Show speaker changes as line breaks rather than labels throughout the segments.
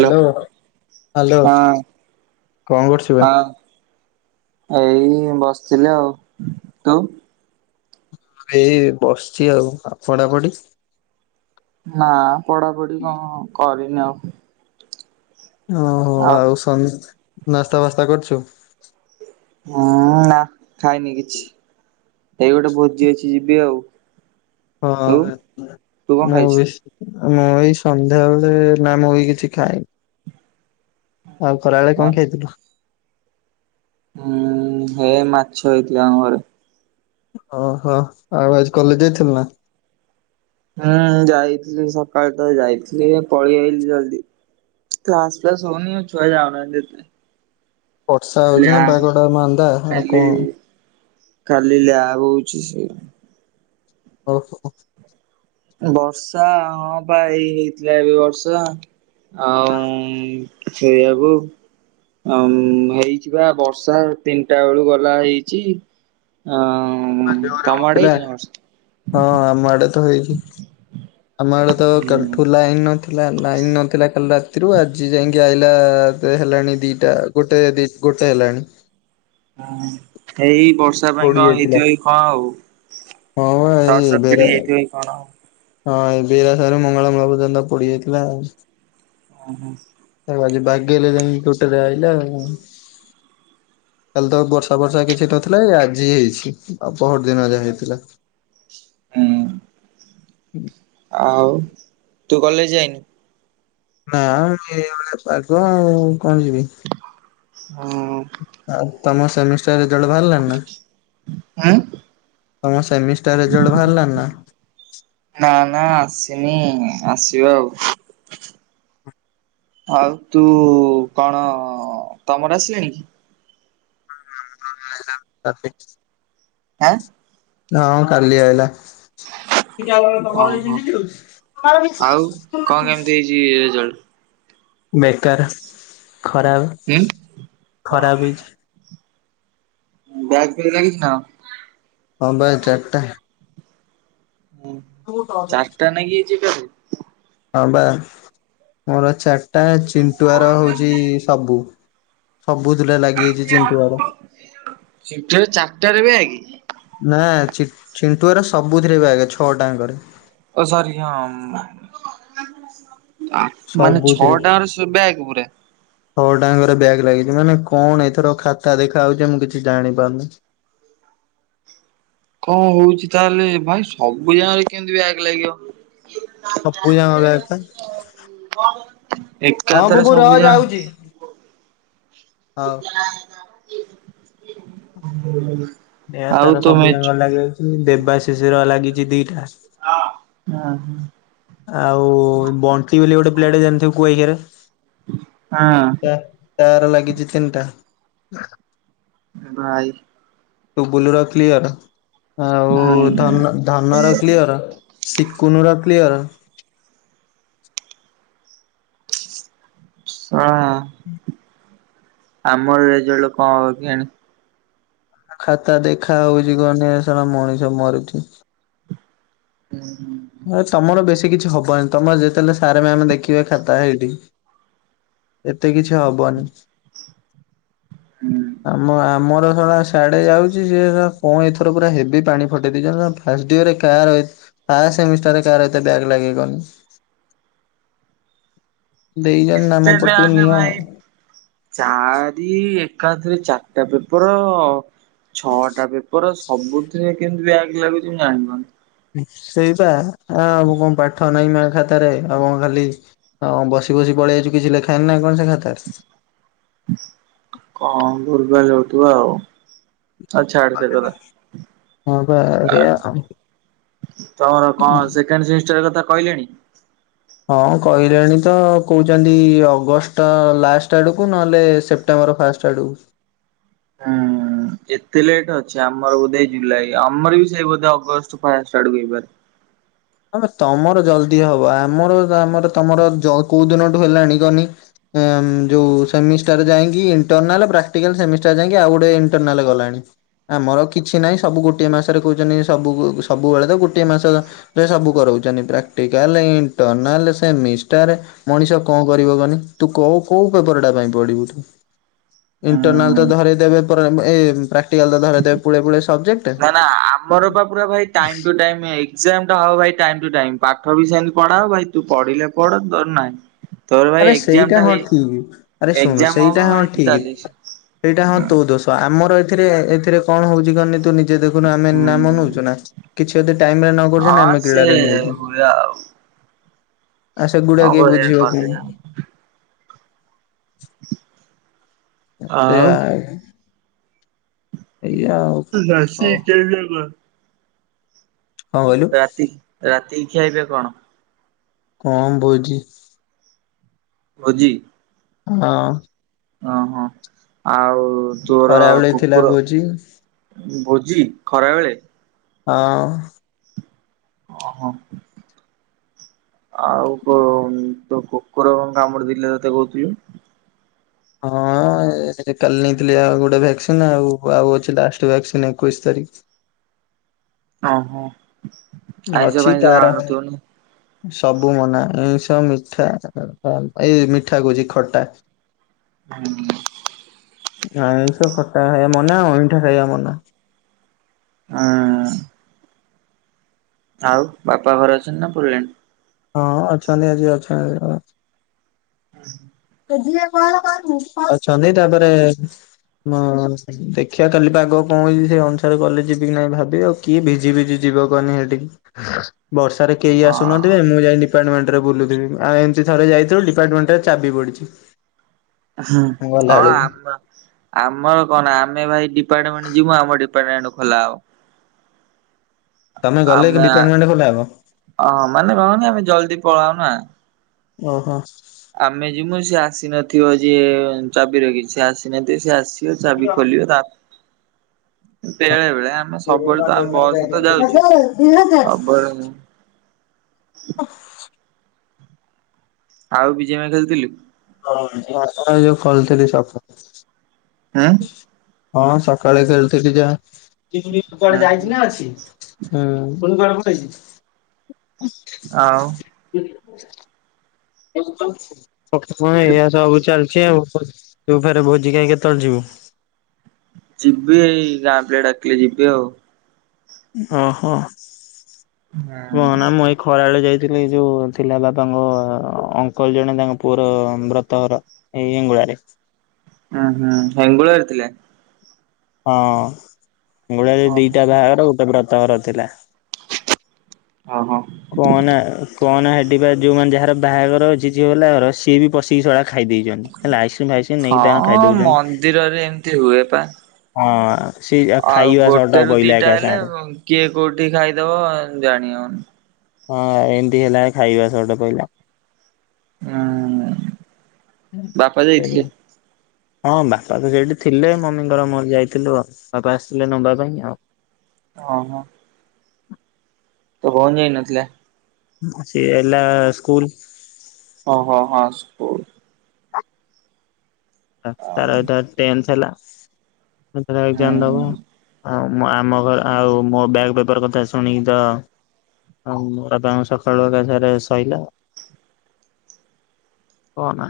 Hello hello
ହଁ
କଣ କରୁଚୁ ବା?
ହଁ ଏଇ ବସିଥିଲି ଆଉ। ତୁ?
ଏଇ ବସିଛି ଆଉ। ଆଉ ପଢାପଢି?
ନା ପଢାପଢି କଣ କରିନି ଆଉ।
ଓହୋ ଆଉ [unintelligible] ନାସ୍ତା ଫାସ୍ତା କରିଚୁ?
ହଁ ନା ଖାଇନି କିଛି। ଏଇ ଗୋଟେ ଭୋଜି ଅଛି ଯିବି ଆଉ।
ହଁ
ତୁ
[unintelligible]
ତୁ କଣ
ମୁଁ
ଖାଇଛୁ?
ବି। ମୁଁ ଏଇ ସନ୍ଧ୍ୟାବେଳେ ନା ମୁଁ ଏଇ କିଛି ଖାଇନି। ଆଉ ଖରାବେଳେ କଣ ଖାଇଥିଲୁ?
ଉଁ ହେ ମାଛ ହେଇଥିଲା ଆମ ଘରେ।
ଓହୋ। ଆଉ ଆଜି କଲେଜ ଯାଇଥିଲୁ ନା?
ହୁଁ ଯାଇଥିଲି ସକାଳ ତ ଯାଇଥିଲି ପଳେଇ ଆଇଲିି ଜଲଦି। କ୍ଲାସ ଫ୍ଲାସ ହଉନି ଛୁଆ ଯାଉନାହାନ୍ତି ଏତେ।
ବର୍ଷା ହଉଚି ନା
ଲ୍ୟାବ
ପାଗ ଟା ମାନ୍ଦା ଆଉ କଣ।
କାଲି ଲ୍ୟାବ୍ ହଉଚି ସେ
ଅଳପ।
ବର୍ଷା ହଁ ପାଁ ଏଇ ହେଇଥିଲା ଏବେ ବର୍ଷା ଆଉ [unintelligible] ଉଁ ହେଇଯିବା ବର୍ଷା ତିନିଟା ବେଳୁ ଗଲା ହେଇଚି। ଆଁ।
ବର୍ଷା ଜୋରେହଉଥିଲା ହଁ ଆମ ଆଡେ ତ ହେଇଚି ଆମ ଆଡେ ତ
ହୁଁ।
କାଲିଠୁ ଲାଇନ୍ ନଥିଲା ଲାଇନ୍ ନଥିଲା କାଲି ରାତିରୁ ଆଜି ଯାଇି ଜାଇକି ଆଇଲା ହେଲାଣି ଦିଟା ଗୋଟେ ଦ ଗୋଟେ ହେଲାଣି।
ହଁ [unintelligible] ବର୍ଷା ପାଇଁ
ପୋଡି
କଣ
ଯାଇଥିଲା।
ହେଇଥିବ କି କଣ ଆଉ
ହଁ ବା ଏଇ
ସଟ୍ ସକେଟ
ବେରା
ହେଇଥିବ କି କଣ ଆଉ।
ହଁ ଏ ବିରାସାରୁ ମଙ୍ଗଳ ମଳା ପର୍ଯ୍ୟନ୍ତ ପଡିଯାଇଥିଲା ଆଉ।
ଓ ହୋ।
ତା ବାଗେଇଲେ ଯାଇକି ଟୋଟେଲି ଆଇିଲା। କାଲି ତ ବର୍ଷା ବର୍ଷା କିଛି ତ ନଥିଲା ଏଇ ଆଜି ହେଇଛି ଆଉ ପହରଦିନ ଯାହା ହେଇଥିଲା।
ହୁଁ।
ହୁଁ।
ଆଉ ତୁ କଲେଜ ଯାଇନୁ।
ନା ଏଇଭଳିଆ ପାଗ ଆଉ କଣ ଯିବି।
ହୁଁ।
ଆଉ ତମ ସେମିଷ୍ଟାରରେଜଲଟ ବାହାରିଲଣି ନା। ତମ ସେମିଷ୍ଟାର ରେଜଲ୍ଟ ବାହାରିଲାଣି ନା।
ନା ନା ଆସିନି ଆସିବ ଆଉ। ଆଉ ତୁ କଣ ତମର ଆସିଲାଣିକି।
[unintelligible]
ଆଁ।
ହଁ କାଲି ଆଇଲା।
ଓହୋ ଆଉ କଣ
[unintelligible]
[unintelligible]
ବେକାର ଖରାପ।
ଉଁ।
ଖରାପ ହେଇଚି।
ବ୍ୟାଗ ଫିଆକ ଲାଗିଚିନା କଣ।
ହଁ ଭାଇ ଚାରିଟା।
ହୁଁ ଚାରିଟା ନାଗିଜାଇଚି ବ୍ୟାକ।
ହଁ ବା ମୋର ଚାରିଟା ଚିଣ୍ଟୁଆର ହଉଚି ସବୁ। ସବୁଥିରେ ଲାଗିଯାଇଚି ଚିଣ୍ଟୁଆର।
ସିଫ୍ଟରେ ଚାରିଟାରେ ବ୍ୟାଗ୍?
ନା ଚି ଚିଣ୍ଟୁଆର ସବୁଥିରେ ବିୟାକ ଛଅଟା ଆଙ୍କରେ।
ଓ ସାରି [unintelligible] ମାନେ ଛଅଟା ଆଙ୍କରେ ବ୍ୟାଗ ପୁରା।
ଛଅଟା ଆଙ୍କରେ ବ୍ୟାକ ଲାଗିଚି ମାନେ କଣ ଏଥର ଖାତା ଦେଖାହଉଚି ମୁଁ କିଛି ଜାଣି ପାରୁନି।
କଣ ହଉଛି ତାହେଲେ ଭାଇ ସବୁ ଜାକରେ କେମିତି ବ୍ୟାଗ ଲାଗିବ।
ସବୁ ଜାକ ବ୍ୟାକ ପା ହଁ
ଏକାଥରେ
ବୁବୁ
ସବୁ
ହଁ
ଯା
ଯାଉଚି। ହଉ।
ହୁଁ।
ଏୟାର୍ ତାର ସବୁ ଜାଙ୍କ ଲାଗିଜାଇଚି ଦେବା ଶିଶିର ଲାଗିଚି ଦିଟା।
ହ ହଁ।
ଆଉ ବଣ୍ଟି ବୋଲି ଗୋଟେ ପିଲାଟେ ଜଣିଥିବୁ କୁଆଖିଆରେ।
ହଁ।
ତା ତାର ଲାଗିଚି ତିନିଟା।
ଏ ଭାଇ।
ତୁ ବୁଲୁବା କ୍ଲିୟର ଆଉ
ହୁଁ।
ଧନ ଧନର କ୍ଲିୟର। ସିକୁନୁର କ୍ଲିୟର।
ସଆ ଆମରି ରେଜଲ୍ଟ କଣ ହବ କେଆଣି।
ଖାତା ଦେଖା ହୋଉଚି ଗନେ ଏ ଶଳା ମଣିଷ ମରୁଚି।
ଉହୁଁ
ହେ ତମର ବେଶୀ କିଛି ହବାନି ତମର ଯେତେହେଲେ ସାରେ ମ୍ୟାମ୍ ଦେଖିବେ ଖାତା ଏଇଠି। ଏତେ କିଛି ହବନି
ହୁଁ
ଆମ ଆମର ଶଳା ସ୍ ସ୍ୟାଡେ ଯାଉଚି ସିଏ ଶଳା କଣ ଏଥର ପୁରା ହେବି ପାଣି ଫଟେଇ ଦେଇଚନ୍ତି ନା ଫାଷ୍ଟ ୟରରେ କାହାର ଏତେ ଫାଷ୍ଟ ସେମିଷ୍ଟାରରେ କାହାର ଏତେ ବ୍ୟାକ୍ ଲାଗେ କହନି।
ସେ
ଦେଇଛନ୍ତି ନାମ
ଯେତଳେ
ପଟିକି
ଆସେ
ନିଅ।
ଭାଇ ଚାରି ଏକାଥରେ ଚାରଟା ପେପର ଛଅଟା ପେ ତୋର ସବୁଥିରେ କେମିତି ବ୍ୟାଗ୍ ଲାଗୁଚି ମୁଁ ଯାଣିପାରୁନି।
ସେଇପା ଆ ମୁଁ କଣ ପାଠ ନାଇଁ ନା ଖାତାରେ ଆଉ କଁ ଖାଲି ଆଉ କଁ ବସିବସି ପଳେଇ ଆଇଚୁ କିଛି ଲେଖାହେଇନି ନା କଣ ସେ ଖାତାରେ।
କଣ ଭୁଲ୍ ଭାଲ୍ ହୋଉଥିବ ଆଉ। ଆଉ ଛାଡେ ସେକଥା।
ହଁ ବା ଏଇଆ ଆଉ।
ତମର କଣ ସେକେଣ୍ଡ୍ ସେମିଷ୍ଟାର୍ କଥା କହିଲେଣି।
ହଁ କହିଲେଣି ତ କହୁଚନ୍ତି ଅଗଷ୍ଟ ଲାଷ୍ଟ ଆଡକୁୁ ନହେଲେ ସେପ୍ ପଟେମ୍ବର ଫାଷ୍ଟ ଆଡ଼କୁ।
ଉଁ ଯେ ଏତେ ଲେଟ ଅଛି ଆମର ବୋଧେ ଏଇ ଜୁଲାଇ ଆମର ବି ସେଇ ବୋଧେ ଅଗଷ୍ଟ ଫାଷ୍ଟ୍ ଆଡକୁ ହେଇପାରେ।
ଆବେ ତମର ଜଲଦି ହବ ଆମର ଆମର ତମର ଯ କୋଉ ଦିନଠୁ ହେଲାଣି କହନି। ଆଁମ୍ ଯୋଉ ସେମିଷ୍ଟାର୍ ଯାଇକି ଇଣ୍ଟରନାଲ୍ ପ୍ରାଟିକାଲ୍ ସେମିଷ୍ଟାର୍ ଯାଇକି ଆଉ ଗୋଟେ ଇଣ୍ଟରନାଲ୍ ଗଲାଣି। ଆମର ଆଉ କିଛି ନାହିଁ ସବୁ ଗୋଟିଏ ମାସରେ କୋହୁଚନ୍ତି ସବୁକୁ ସବୁବେଳେ ତ ଗୋଟିଏ ମାସ ଯ ସବୁ କରୋଉଚନ୍ତି ପ୍ରାକ୍ଟିକାଲ, ଇଣ୍ଟର୍ନାଲ, ସେମିଷ୍ଟାର୍। ମଣିଷ କଣ କରିବ କହନି ତୁ କୋଉ କୋଉ ପେପରଟା ପାଇଁ ପଢିବୁ ତୁ।
ହୁଁ।
ଇଣ୍ଟରନାଲ୍ ତ ଧରେଇଦେବେ ପରେ ଏ ପ୍ରାକ୍ଟିକାଲ ତ ଧରେଇଦେବେ ପୁଳେପୁଳେ ସବଜେକ୍ଟ।
ନା ନା ଆମର ପା ପୁରା ଭାଇ ଟାଇମ୍ ଟୁ ଟାଇମ ଏଗ ଏଗଜାମଟା ହବ ଭାଇ ଟାଇମ୍ ଟୁ ଟାଇମ୍ ପାଠ ବି ସେମିତି ପଢା ହବ ଭାଇ ତୁ ପଢିଲେ ପଢ ଦର ନାହିଁ। ତୋର ଭାଇ
ଆରେ
ଏକ୍ଜାମ
ସେଇଟା
ଟା
ହଁ
ହେଇ
ଠିକି ଆରେ ଶୁଣୁ
ଏକ୍ଜାମ ହବ
ସେଇଟା ହଁ
ଏଇତ
ଠିକି।
ଚାଲିଛି।
ସେଇଟା ହଁ ତୋ ଦୋଶ ଆମର ଏଥିରେ ଏଥିରେ କଣ ହୋଉଚି କନି ତୁ ନି ଜେ ଦେଖୁନୁ ଆମେ
ହୁଁ
ନାମ ନୋଉଚୁ ନା କିଛି ଯଦି ଟାଇମରେ ନ କରୁଚନ୍ତି ଆମେ କିଳାଟା ନୋଉ ଏଇଠି।
ଟା ଆଉ
ଆଉ ସେଗୁଡା
କଣ
କିଏ
କରିବା
ବୁଝିବକି?
କଲେଜ
ସେୟା
ଆଉ
ଆ ଏଇଆ ଆଉ।
ତୋ ଦାଶି
କଣ
କେ ଦବ
କହିଲୁ
ରାତି ରାତିକି ଖିଆପିଆ କଣ?
କଣ ଭୋଜି।
ଭୋଜି?
ହଁ।
ଅହଁ ଆଉ ତୋର
ଖରାବେଳେ ଥିଲା
କୁକୁର
ଭୋଜି।
ଭୋଜି ଖରାବେଳେ
ହଁ।
ଅହଁ। ଆଉ କୋ ତୋ କୁକୁର କଣ କାମୁଡିଦେଇଥିଲା ତତେ କହୁଥିଲୁ।
ହଁ ଏ ଏ ସେଠି କାଲି ନେଇଥିଲି ଆଉ ଗୋଟେ ଭାକ୍ସିନ୍ ଆଉ ଆଉ ଅଛି ଲାଷ୍ଟ ଭାକ୍ସିନ୍ ଏକୋଇଶ ତାରିକ।
ଓହୋ ଆଇଁଷ
ଅଛି
ଫାଇଁଷ
ତାର
ଖାଉନଥିବ ନୁହେଁ?
ସବୁ ମନା ଆଇଁଷ ମିଠା ଆ ଏଇ ମିଠା କୋହୁଚି ଖଟା।
[unintelligible]
ଆଇଁଷ ଖଟା ଖାଇବା ମନା ଅଇଁଠା ଖାଇବା ମନା।
ଆଁ ଆଉ ବାପା ଘରେ ଅଛନ୍ତି ନା ପଳେଲେଣି?
ହଁ ଅଛନ୍ତି ଆଜି ଅଛନ୍ତି। [unintelligible] ଅଛନ୍ତି ତାପରେ ମୋ ଦେଖିଆ କାଲି ପାଗ କଣ ହେଇଛି ସେଇ ଅନୁସାରେ କଲେଜ ଯିବି କିି ନାହିଁ ଭାବି ଆଉ। କିଏ ଭିଜି ଭିଜି ଯିବ କହନି ହେଠିକି ବର୍ଷାରେ କେହି ଆସୁନା
ହଁ।
ମୁଁ ଯାଇ ଡିପାର୍ଟମେଣ୍ଟରେ ବୁଲୁଥିବି ଆଉ ଏମତି ଥରେ ଯାଇଥିଲୁ ଡିପାର୍ଟମେଣ୍ଟଟାରେ ଚାବି ପଡିଚି।
ହଁ ଆମ ଆମର କଣ ଆମେ ଭାଇ ଡିପାର୍ଟମେଣ୍ଟ ଯିବୁ ଆମ ଡିପାର୍ଟମେଣ୍ଟ ଖୋଲା ହବ।
ତମେ ଗଲେ କି ଡିପାର୍ଟମେଣ୍ଟ ଖୋଲା ହବ?
ଅହ ମାନେ କନ୍ କହନି ଆମେ ଜଲଦି ପଳାଉ ନା।
ଓ ହୋ।
ଆମେ ଯିମୁ ସେ ଆସିନଥିବ ଯିଏ ଚାବି ରଖିଛି ସେ ଆସିନଥିବ ସିଏ ଆସିି [unintelligible] ଚାବି ଖୋଲିବେ ତା [unintelligible] ବେଳେ ବେଳେ ସବୁବେଳେ ତ ଆମେ ବସ୍ ତ
ହଜାର
ଯାଉଚୁ
ଦି ହଜାର।
ସବୁବେଳେ
[unintelligible]
ଆଉ ବି ଜି ଏମ୍ ଆଇ ଖେଳିଥିଲୁ?
ଏ ଯୋଉ ଖୋଲଥିଲି ସକାଳେ।
ଉଁ?
ହଁ ସକାଳେ ଖେଳୁଥିଲି ଯାହା।
ଉଁ ହୁଁ ଆଉ
ଉଁ। [unintelligible]
ଆରେ
ଏଇଆ ସବୁ ଚାଲିଛି ଆଉ ତୁ ଫେରେ ଭୋଜି ଖାଇ କେତେଳ ଯିବୁ?
ଯିବି ଏଇ ଗାଁ ପିଲା ଡାକିଲେ ଯିବି ଆଉ।
ଓ ହ
ହୁଁ
କୁହନା ମୁଁ ଏ ଖରାବେଳେ ଯାଇଥିଲି ଯୋଉ ଥିଲା ବାପାଙ୍କ ଅଙ୍କଲ ଜଣେ ତାଙ୍କ ପୁଅର ବ୍ରତ ଘର। ଏଇ ଏଙ୍ଗୁଳାରେ।
ହୁଁ ହୁଁ ହେଙ୍ଗୁଳାରେ ଥିଲା?
ହଁ ହେଙ୍ଗୁଳାରେ
ଓହୋ
ଦିଟା ବାହାଘର ଗୋଟେ [unintelligible] ବ୍ରତ ଘର ଥିଲା।
ଓ ହ।
କୁହନା କହନା ସେଠି ବା ଯୋଉମାନେ ଯାହାର ବାହାଘର ଅଛି ଝିଅ ବାଲା ଘର ସିଏ ବି ପଶିକି ଶଳା ଖାଇ ଦେଇଛନ୍ତି। ହେଲା ଆଇସ୍କ୍ରିମ୍ ଫାଇସକ୍ରିମ୍ ନେଇକି ତାଣ
ହଁ
ଖାଇଦଉଚନ୍ତି।
ମନ୍ଦିରରେ ଏମିତି ହୁଏ ପା।
ହଁ। ସେଇ ଆ
ଆଉ
ଖାଇବା ସର୍ଟ
ଗୋଟେରୁ
ପଇଲା
ଦିଟା
ଏକା
ହେଲେ
ସାଙ୍ଗେ।
କିଏ କୋଉଠି ଖାଇଦବ ଜାଣିିହଉନି।
ହଁ ଏମ୍ତି ହେଲାଣି ଖାଇବା ସର୍ଟ ପଇଲା।
ହଁ ବାପା ଯାଇଥିଲେ?
ହଁ ବାପା ତ ସେଇଠି ଥିଲେ ମମିଙ୍କର ମୋର ଯାଇଥିଲୁ ଆଉ ବାପା ଆସିଥିଲେ ନମ୍ବା ପାଇଁ ଆଉ।
ଓ ହ। ତୋ ଭଉଣୀ ଯାଇ ନଥିଲା?
ସେ ହେଲା ସ୍କୁୂଲ
ଓ ହଁ ହଁ ସ୍କୁଲ।
ତା
ଆଉ
ତାର ଏଇଟା ଟେନ୍‌ଥ ହେଲା [unintelligible] ତାର ଏଜ୍ଜାମ୍ ଦବ। ଆ ମ ଆମ ଘର ଆଉ ମୋ ବ୍ୟାକ୍ ପେପର କଥା ଶୁଣିକି ତ ହଁ ମୋ [unintelligible] ସକାଳୁ ଆକା ସାରେ ସଇଲା। କ ନା।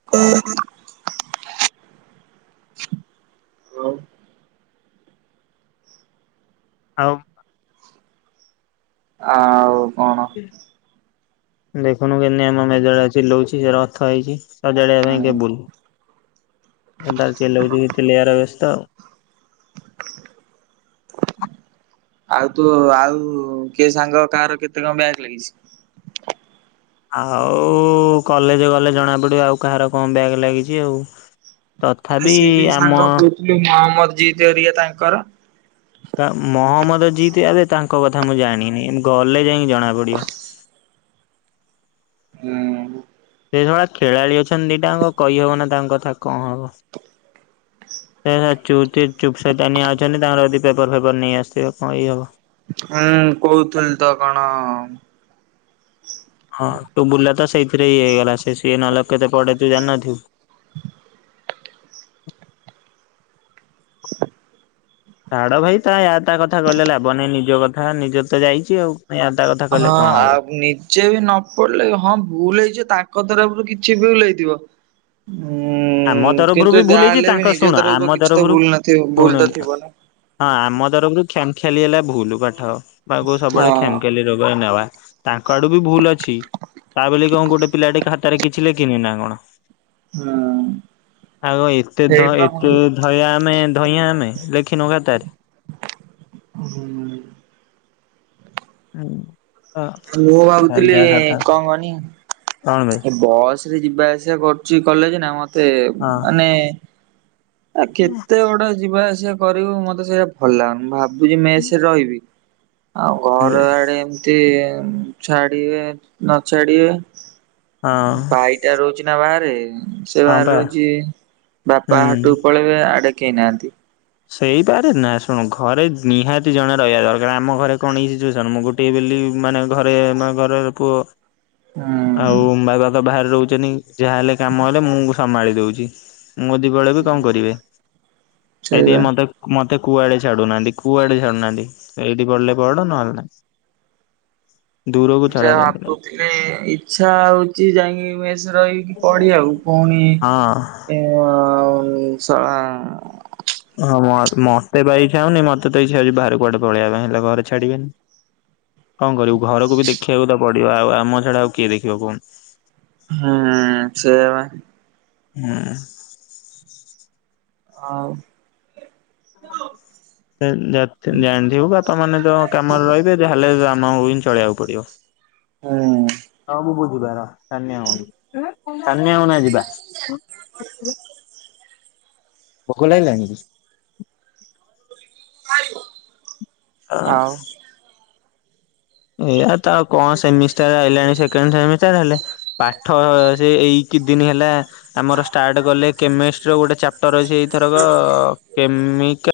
[unintelligible] [unintelligible]
ହଁ [unintelligible]
ଆଉ କଣ
ଦେଖୁନୁ କେମତି ଆମ ମେଜର ଚିଲୋଉ ଲୋଛି ଅର୍ଥ ହେଇଛି। ସଜାଡ଼ିବା ପାଇଁ
ହୁଁ
କେ। ସିଏ ତାର ଚିଲେଉଛି ଚିଲେଇଆରେ ବ୍ୟସ୍ତ ଆଉ। [unintelligible]
ଆଉ ତୁ ଆଉ କିଏ ସାଙ୍ଗ କାହାର କେତେ କଣ ବ୍ୟାକ୍‌ ଲାଗିଛି?
ଆଉ କଲେଜ ଗଲେ ଜଣା ପଡିବ, ଆଉ କାହାର କଣ ବ୍ୟାକ ଲାଗିଛି ଆଉ।
ଆରେ
ତଥାବି
ସେ ଯୋଉ
ଆମ
ସାଙ୍ଗ କହୁଥିଲୁ ମହମ୍ମଦ ଜିତ ଘରିକା ତାଙ୍କର।
ୟା ମହମ୍ମଦ ଜିତ ଆବେ ତାଙ୍କ କଥା ମୁଁ ଜାଣିନି ଗଲେ ଯାଇଁ ଜଣା ପଡିବ।
ହୁଁ।
ସେ ଜଣେ ଖେଳାଳି ଅଛନ୍ତି ଦିଟାଜାଙ୍କ କହିହବ ନି ତାଙ୍କ କଥା କଣ ହବ। ସିଏ ତାର ଚୁପ୍ ତେ ଚୁପ୍ ସଇତାନିଆ ଅଛନ୍ତି ତାଙ୍କର ଯଦି ପେପର ଫେପର ନେଇ ଆସିଥିବେ କଇହେବ।
ହୁଁ କହୁଥିଲି ତ କଣ?
ହଁ ତୁ ବୁଲା ତ ସେଇଥିରେ ଇଏ ହେଇଗଲା, ସେ ସିଏ ନହେଲେ କେତେ ପଡେ ତୁ ଜାଣିିନଥିବୁ?
[inaudible]
ଛାଡ ଭାଇ ତା ୟା ତା କଥା କହିଲେ ଲାଭନହିଁ, ନିଜ କଥା ନିଜ ର ତ ଯାଇଛି ଆଉ। ନାଇ ୟା ତା କଥା କହିଲେ କଣ ହବ।
ଯିଏ ବି ନପଡିଲେ ହଁ ଭୁଲ ହେଇଛି ତାଙ୍କ ତରଫରୁ କିଛି ଭୁଲ ହେଇଥିବ ହୁଁ
ଆମ
ହୁଁ,
ତରଫରୁ ବି
କିନ୍ତୁ
ଭୁଲ ହେଇଛି
ଯାହେଲେ
ତାଙ୍କ
ବି
ଶୁଣ
ନିଜ
ଆମ
ତରଫରୁ କିଛି ତ ଭୁଲ ନଥିବ
ଶୁଣ
ଭୁଲ ତ ଥିବ ନା।
ହଁ ଆମ ତରଫରୁ କ୍ଷାମ ଖିଆଲି ହେଲା ଭୁଲ ପାଠ ବାବୁ ସବୁବେଳେ
ହଁ
କ୍ଷାମ ଖିଆଲି ଦେବା ନେବା ତାଙ୍କ ଆଡୁ ବି ଭୁଲ ଅଛି ତା ବୋଲି କଣ ଗୋଟେ ପିଲାଟେ ଖାତାରେ କିଛି ଲେଖିନି ନା କଣ?
ହଁ।
ଆଗ ଏତେ ଧ ଏତେ ଧଇଆଁ ଆମେ ଧଇଁଆ ଆମେ ଲେଖନୁ ଖାତାରେ।
ହୁଁ [unintelligible]
ହୁଁ [inaudible]
ମୁୁ ଭାବୁଥିଲି କଣ କହନି?
କଣ ବେ
ଏ ବସ ରେ ଯିବା ଆସିବା କରୁଚି କଲେଜ ନା ମତେ
ହଁ
ମାନେ ଆ କେତେ ଗୋଟେ ଯିବା ଆସିବା କରିବୁ ମତେ ସେଇଟା ଭଲ ଲାଗୁନି ଭାବ ମୁଁ ଜିବି ମେସରେ ରହିବି ଆଉ ଘର ଆଡେ ତେ ଛାଡ଼ିବେ ନଛାଡ଼ିବେ
ହଁ
ଭାଇଟା ରହୁଛି ନା ବାହାରେ, ସେ
ହଁ
ବାହାରେ
ପା
ରହୁଛି ବାପା
ହୁଁ।
ହାଟକୁ ପଳେଇ ଆଡେ କେହି ନାହାନ୍ତି।
ସେଇପାରେ ନା ଶୁଣ ଘରେ ନିହାତି ଜଣେ ରହିବା ଦରକାର। ଆମ ଘରେ କଣ ଏଇ ଯୋଉ ଜନ୍ମ ଟିଏ ବୋଲି ମାନେ ଘରେ ମାନେ ଘରର ପୁଅ
ହୁଁ।
ଆଉ ମା ବାପା ବାହାରେ ରହୁଛନ୍ତି, ଯାହାହେଲେ କାମ ହେଲେ ମୁଁ ସମ୍ଭାଳି ଦଉଛି। ମୁଁ ଜଦି ପଳେଇବି କଣ କରିବେ। ସେଇଥୀପାଇଁ
ସେଇବା।
ମତେ ମତେ କୁଆଡେ ଛାଡୁନାହାନ୍ତି କୁଆଡେ ଛାଡୁନାହାନ୍ତି ଏଇଠି ପଢଡିଲେ ପଡ ନହେଲେ ନା।
ଯ
ଛାଡି ନାହିଁ
କହୁଥିଲେ ଇଚ୍ଛା ହଉଛି ଯାଇକି ମେସରେ ରହିବି ପଡି ଆଉ ପୁଣି
ହଁ।
ଏ ସଳା
ହଁ ମତେ ବାଇ ଛଉନି ମତେ ତ ଇଛଛି ବାହାରକୁ କୁଡେ ପଳେଇ ପାଇଁ ହେଲା ଘରେ ଛାଡିବେନି। କଣ କରିବୁ ଘରକୁ ବି ଦେଖିବାକୁ ତ ପଡିବ ଆଉ ଆମ ଛାଡା ଆଉ କିଏ ଦେଖିବ କହୁନୁ।
ହୁଁ ସେ
ହୁଁ।
ଆଉ।
ହ ଜା-ଜାଥି-ଜାଣିଥିବୁ ବାପା ମାନେ ତ କାମରେ ରହିବେ ଯାହା ହେଲେ ଆମକୁ ହିଁ ଚଳିଆକୁ ପଡିବ।
ହୁଁ।
ହଉ ମୁଁ ବୁ ଯିବା ରହ ଛାନିଆ ହଅନି ଛାନିଆ ହଅନା ଯିବା। ଭୋକ ଲାଗିଲାଣି କି?
[unintelligible]
ହଁ।
ଆଉ
ଏଇଆ ତ ଆଉ କଣ ସେମିଷ୍ଟାର ଆଇିଲାଣି ସେକେଣ୍ଡ ସେମି ଷ୍ଟାର ହେଲେ ପାଠ ସେ ଏଇ କି ଦିନି ହେଲା ଆମର ଷ୍ଟାର୍ଟ କଲେ କେମିଷ୍ଟ୍ରି ର ଗୋଟେ ଚାପ୍ଟର ଅଛି ଏଇ ଥରକ କେମିକା